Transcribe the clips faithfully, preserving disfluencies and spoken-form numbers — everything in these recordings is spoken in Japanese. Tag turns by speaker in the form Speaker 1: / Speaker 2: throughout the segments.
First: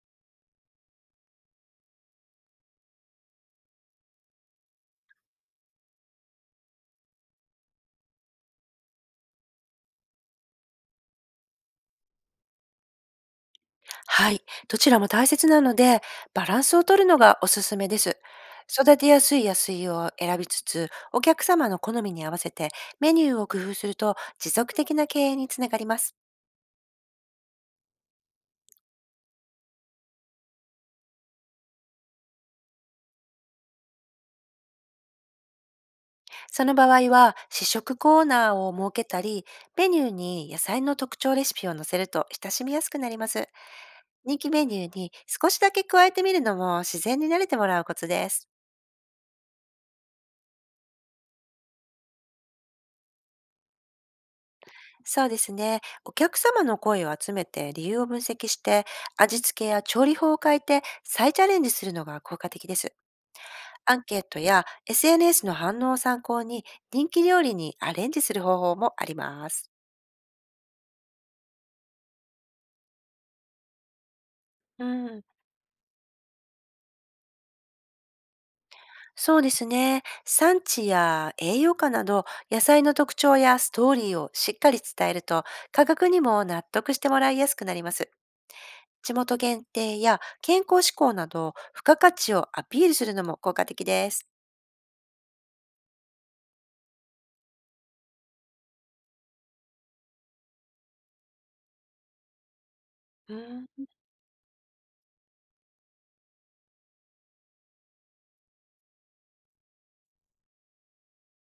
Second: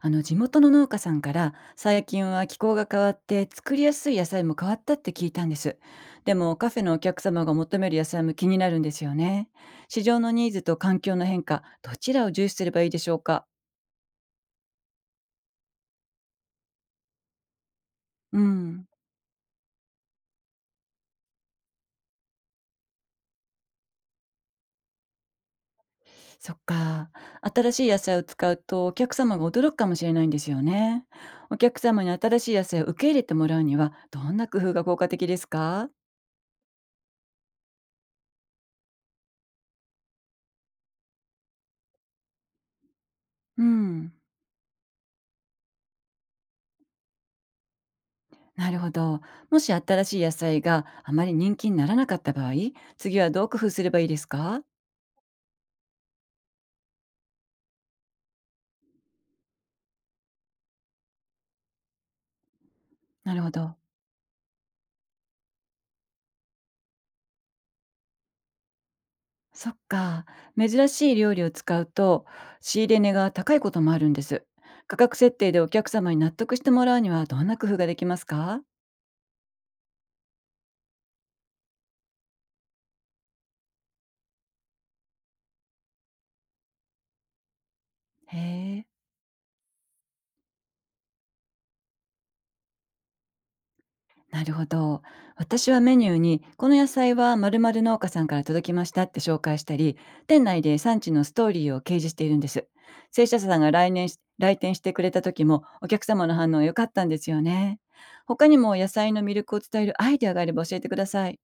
Speaker 1: あの地元の農家さんから最近は気候が変わって作りやすい野菜も変わったって聞いたんです。でもカフェのお客様が求める野菜も気になるんですよね。市場のニーズと環境の変化、どちらを重視すればいいでしょうか？
Speaker 2: はい、どちらも大切なので、バランスを取るのがおすすめです。
Speaker 1: うん。
Speaker 2: 育てやすい野菜を選びつつ、お客様の好みに合わせてメニューを工夫すると持続的な経営につながります。
Speaker 1: そっか。新しい野菜を使うとお客様が驚くかもしれないんですよね。お客様に新しい野菜を受け入れてもらうにはどんな工夫が効果的ですか？
Speaker 2: その場合は、試食コーナーを設けたり、メニューに野菜の特徴レシピを載せると親しみやすくなります。
Speaker 1: うん。
Speaker 2: 人気メニューに少しだけ加えてみるのも自然に慣れてもらうコツです。
Speaker 1: なるほど。もし新しい野菜があまり人気にならなかった場合、次はどう工夫すればいいですか？
Speaker 2: そうですね。お客様の声を集めて理由を分析して、味付けや調理法を変えて再チャレンジするのが効果的です。
Speaker 1: なるほど。
Speaker 2: アンケートや エスエヌエス の反応を参考に人気料理にアレンジする方法もあります。
Speaker 1: そっか。珍しい料理を使うと、仕入れ値が高いこともあるんです。
Speaker 2: う
Speaker 1: 価格
Speaker 2: ん、
Speaker 1: 設定でお客様に納得してもらうにはどんな工夫ができますか？
Speaker 2: そうですね。産地や栄養価など野菜の特徴やストーリーをしっかり伝えると価格にも納得してもらいやすくなります。
Speaker 1: へえ。
Speaker 2: 地元限定や健康志向など付加価値をアピールするのも効果的です。
Speaker 1: なるほど。私はメニューに、この野菜は〇〇農家さんから届きましたって紹介したり、店内で産地のストーリーを掲示しているんです。生
Speaker 2: う
Speaker 1: 産者さん
Speaker 2: ー
Speaker 1: が
Speaker 2: ん、
Speaker 1: 来年し来店してくれた時も、お客様の反応良かったんですよね。他にも野菜の魅力を伝えるアイデアがあれば教えてください。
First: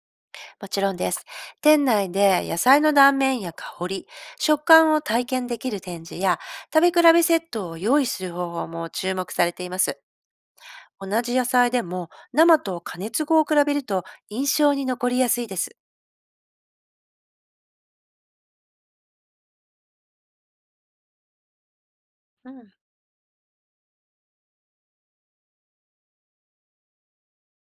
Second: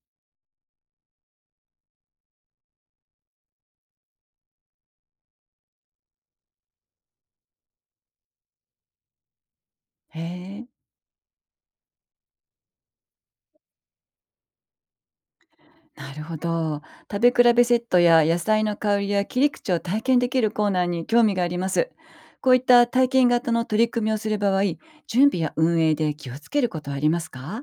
Speaker 2: もちろんです。店内で野菜の断面や香り、食感を体験できる展示や、食べ比べセットを用意する方法も注目されています。
Speaker 1: へえ、
Speaker 2: 同じ野菜でも生と加熱後を比べると印象に残りやすいです。
Speaker 1: なるほど。食べ比べセットや野菜の香りや切り口を体験できるコーナーに興味があります。こ
Speaker 2: う
Speaker 1: ういっ
Speaker 2: ん、
Speaker 1: た体験型の取り組みをする場合、準備や運営で気をつけることはありますか？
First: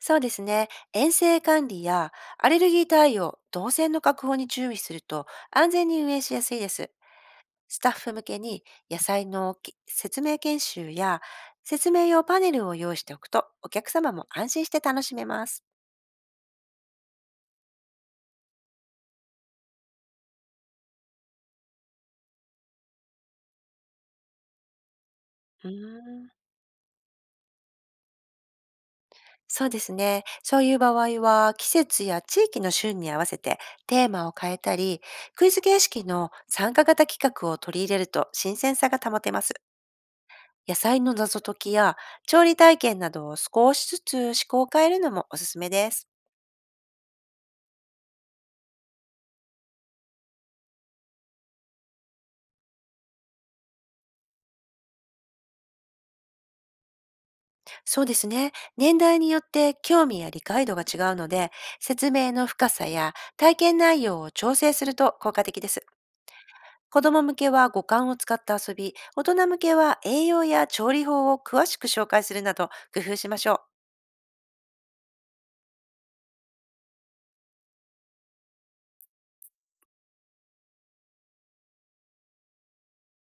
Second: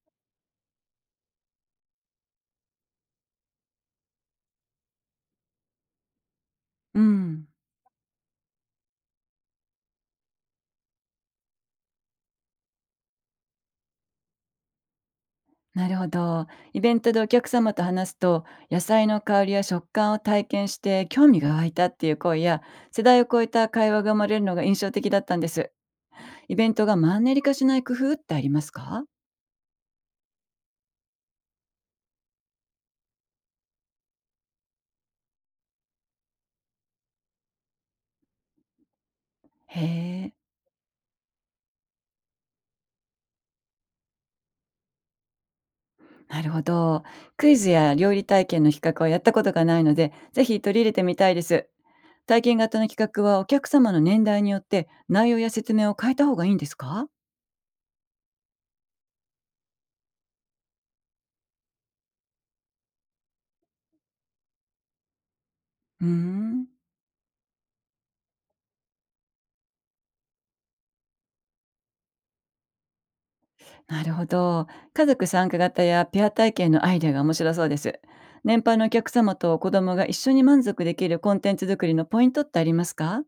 Speaker 2: そうですね。衛生管理やアレルギー対応、動線の確保に注意すると安全に運営しやすいです。
Speaker 1: うん、
Speaker 2: スタッフ向けに野菜のき説明研修や説明用パネルを用意しておくとお客様も安心して楽しめます。
Speaker 1: なるほど。イベントでお客様と話すと、野菜の香りや食感を体験して興味が湧いたっていう声や、世代を超えた会話が生まれるのが印象的だったんで
Speaker 2: う
Speaker 1: す。
Speaker 2: ーん、
Speaker 1: イベントがマンネリ化しない工夫ってありますか？
Speaker 2: そうですね。そういう場合は季節や地域の旬に合わせてテーマを変えたり、クイズ形式の参加型企画を取り入れると新鮮さが保てます。
Speaker 1: へえ、
Speaker 2: 野菜の謎解きや調理体験などを少しずつ思考を変えるのもおすすめです。
Speaker 1: なるほど。クイズや料理体験の比較はやったことがないので、ぜひ取り入れてみたいです。体験型の企画はお客様の年代によって内容や説明を変えた方がいいんですか？
Speaker 2: そうですね。年代によって興味や理解度が違うので、説明の深さや体験内容を調整すると効果的です。
Speaker 1: うーん。
Speaker 2: 子供向けは五感を使った遊び、大人向けは栄養や調理法を詳しく紹介するなど工夫しましょ
Speaker 1: なるほど。家族参加型やペア体験のアイデアが面白そうです。年配のお客様と子供が一緒に満足できるコンテンツ作りのポイントってありますか？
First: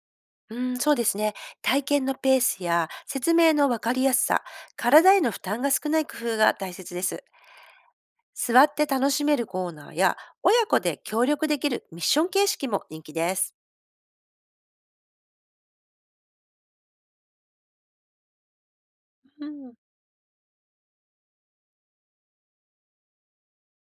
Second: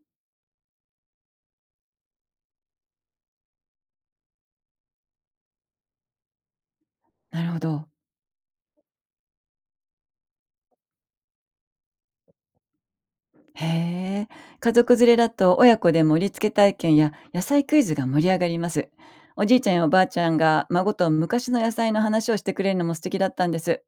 Speaker 2: う。うん、そうですね。体験のペースや説明のわかりやすさ、体への負担が少ない工夫が大切です。
Speaker 1: なるほど。
Speaker 2: 座って楽しめるコーナーや、親子で協力できるミッション形式も人気です。
Speaker 1: へえ。家族連れだと親子で盛り付け体験や野菜クイズが盛り上がります。お
Speaker 2: う
Speaker 1: じいちゃん
Speaker 2: ん、
Speaker 1: やおばあちゃんが孫と昔の野菜の話をしてくれるのも素敵だったんです。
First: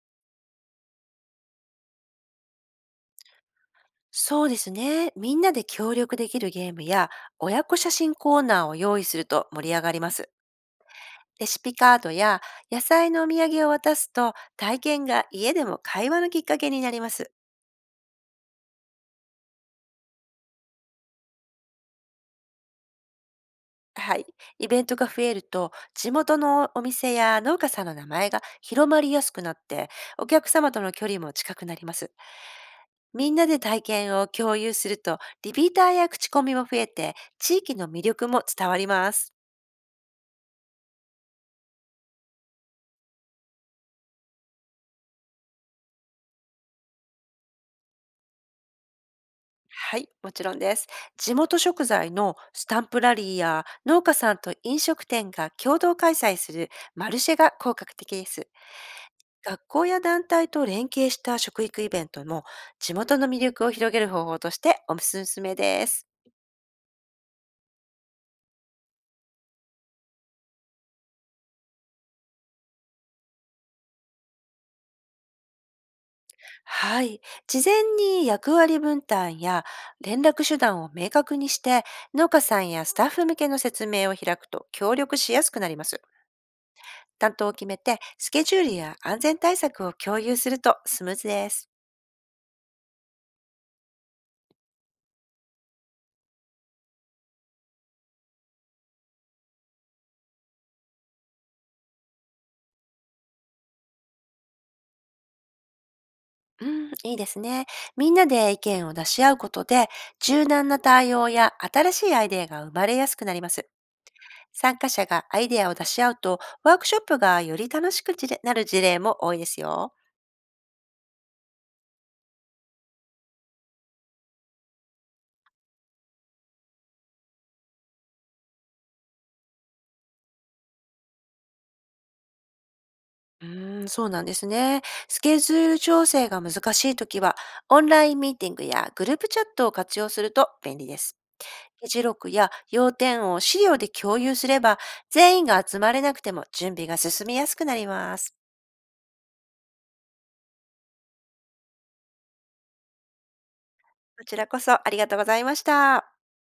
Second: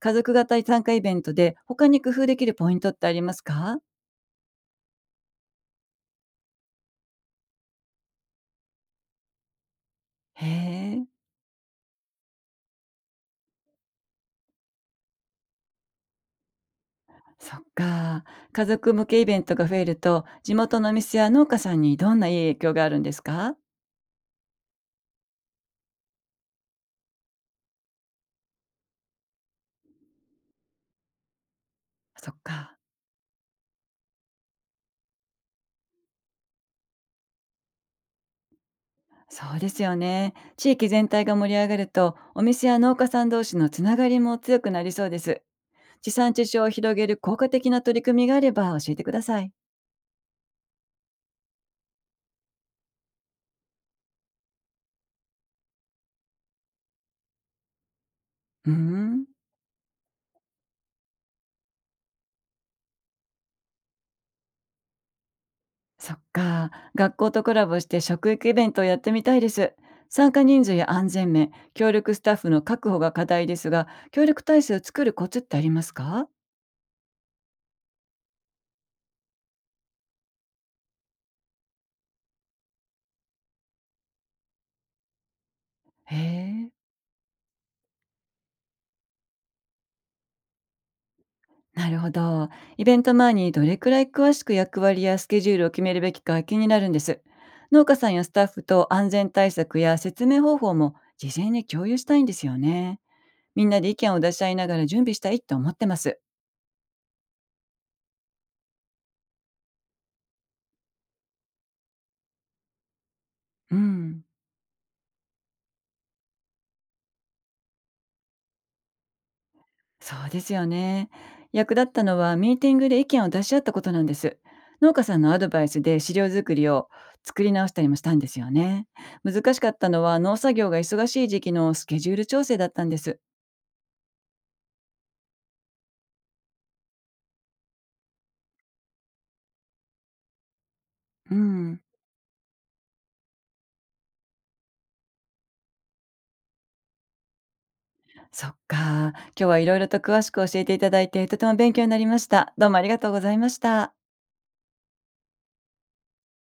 Speaker 1: 家族型参加イベントで他に工夫できるポイントってありますか？
Speaker 2: そうですね。みんなで協力できるゲームや親子写真コーナーを用意すると盛り上がります。
Speaker 1: へえ。
Speaker 2: レシピカードや野菜のお土産を渡すと体験が家でも会話のきっかけになります。
Speaker 1: そっか。家族向けイベントが増えると、地元のお店や農家さんにどんないい影響があるんですか？
Speaker 2: はい。イベントが増えると地元のお店や農家さんの名前が広まりやすくなって、お客様との距離も近くなります。
Speaker 1: そっか。
Speaker 2: みんなで体験を共有するとリピーターや口コミも増えて、地域の魅力も伝わります。
Speaker 1: そうですよね。地域全体が盛り上がると、お店や農家さん同士のつながりも強くなりそうです。地産地消を広げる効果的な取り組みがあれば教えてください。
Speaker 2: はい、もちろんです。地元食材のスタンプラリーや農家さんと飲食店が共同開催するマルシェが効果的です。
Speaker 1: うーん。
Speaker 2: 学校や団体と連携した食育イベントも地元の魅力を広げる方法としておすすめです。
Speaker 1: そっか。学校とコラボして食育イベントをやってみたいです。参加人数や安全面、協力スタッフの確保が課題ですが、協力体制を作るコツってありますか？
Speaker 2: はい。事前に役割分担や連絡手段を明確にして、農家さんやスタッフ向けの説明を開くと協力しやすくなります。
Speaker 1: へえ。
Speaker 2: 担当を決めて、スケジュールや安全対策を共有するとスムーズです。
Speaker 1: なるほど。イベント前にどれくらい詳しく役割やスケジュールを決めるべきか気になるんです。農家さんやスタッフと安全対策や説明方法も事前に共有したいんですよね。みんなで意見を出し合いながら準備したいと思ってます。
Speaker 2: うん、いいですね。みんなで意見を出し合うことで、柔軟な対応や新しいアイデアが生まれやすくなります。
Speaker 1: うん。
Speaker 2: 参加者がアイデアを出し合うと、ワークショップがより楽しくじれなる事例も多いですよ。
Speaker 1: そうですよね。役立ったのはミーティングで意見を出し合ったことなんです。農家さんのアドバイスで資料作りを作り直したりもしたんですよね。難しかったのは農作業が忙しい時期のスケジュール調整だったんです。
Speaker 2: うーん、そうなんですね。スケジュール調整が難しいときは、オンラインミーティングやグループチャットを活用すると便利です。
Speaker 1: うん。
Speaker 2: 議事録や要点を資料で共有すれば、全員が集まれなくても準備が進みやすくなります。
Speaker 1: そっか。今日はいろいろと詳しく教えていただいて、とても勉強になりました。どうもありがとうございました。
Speaker 2: こちらこそありがとうございました。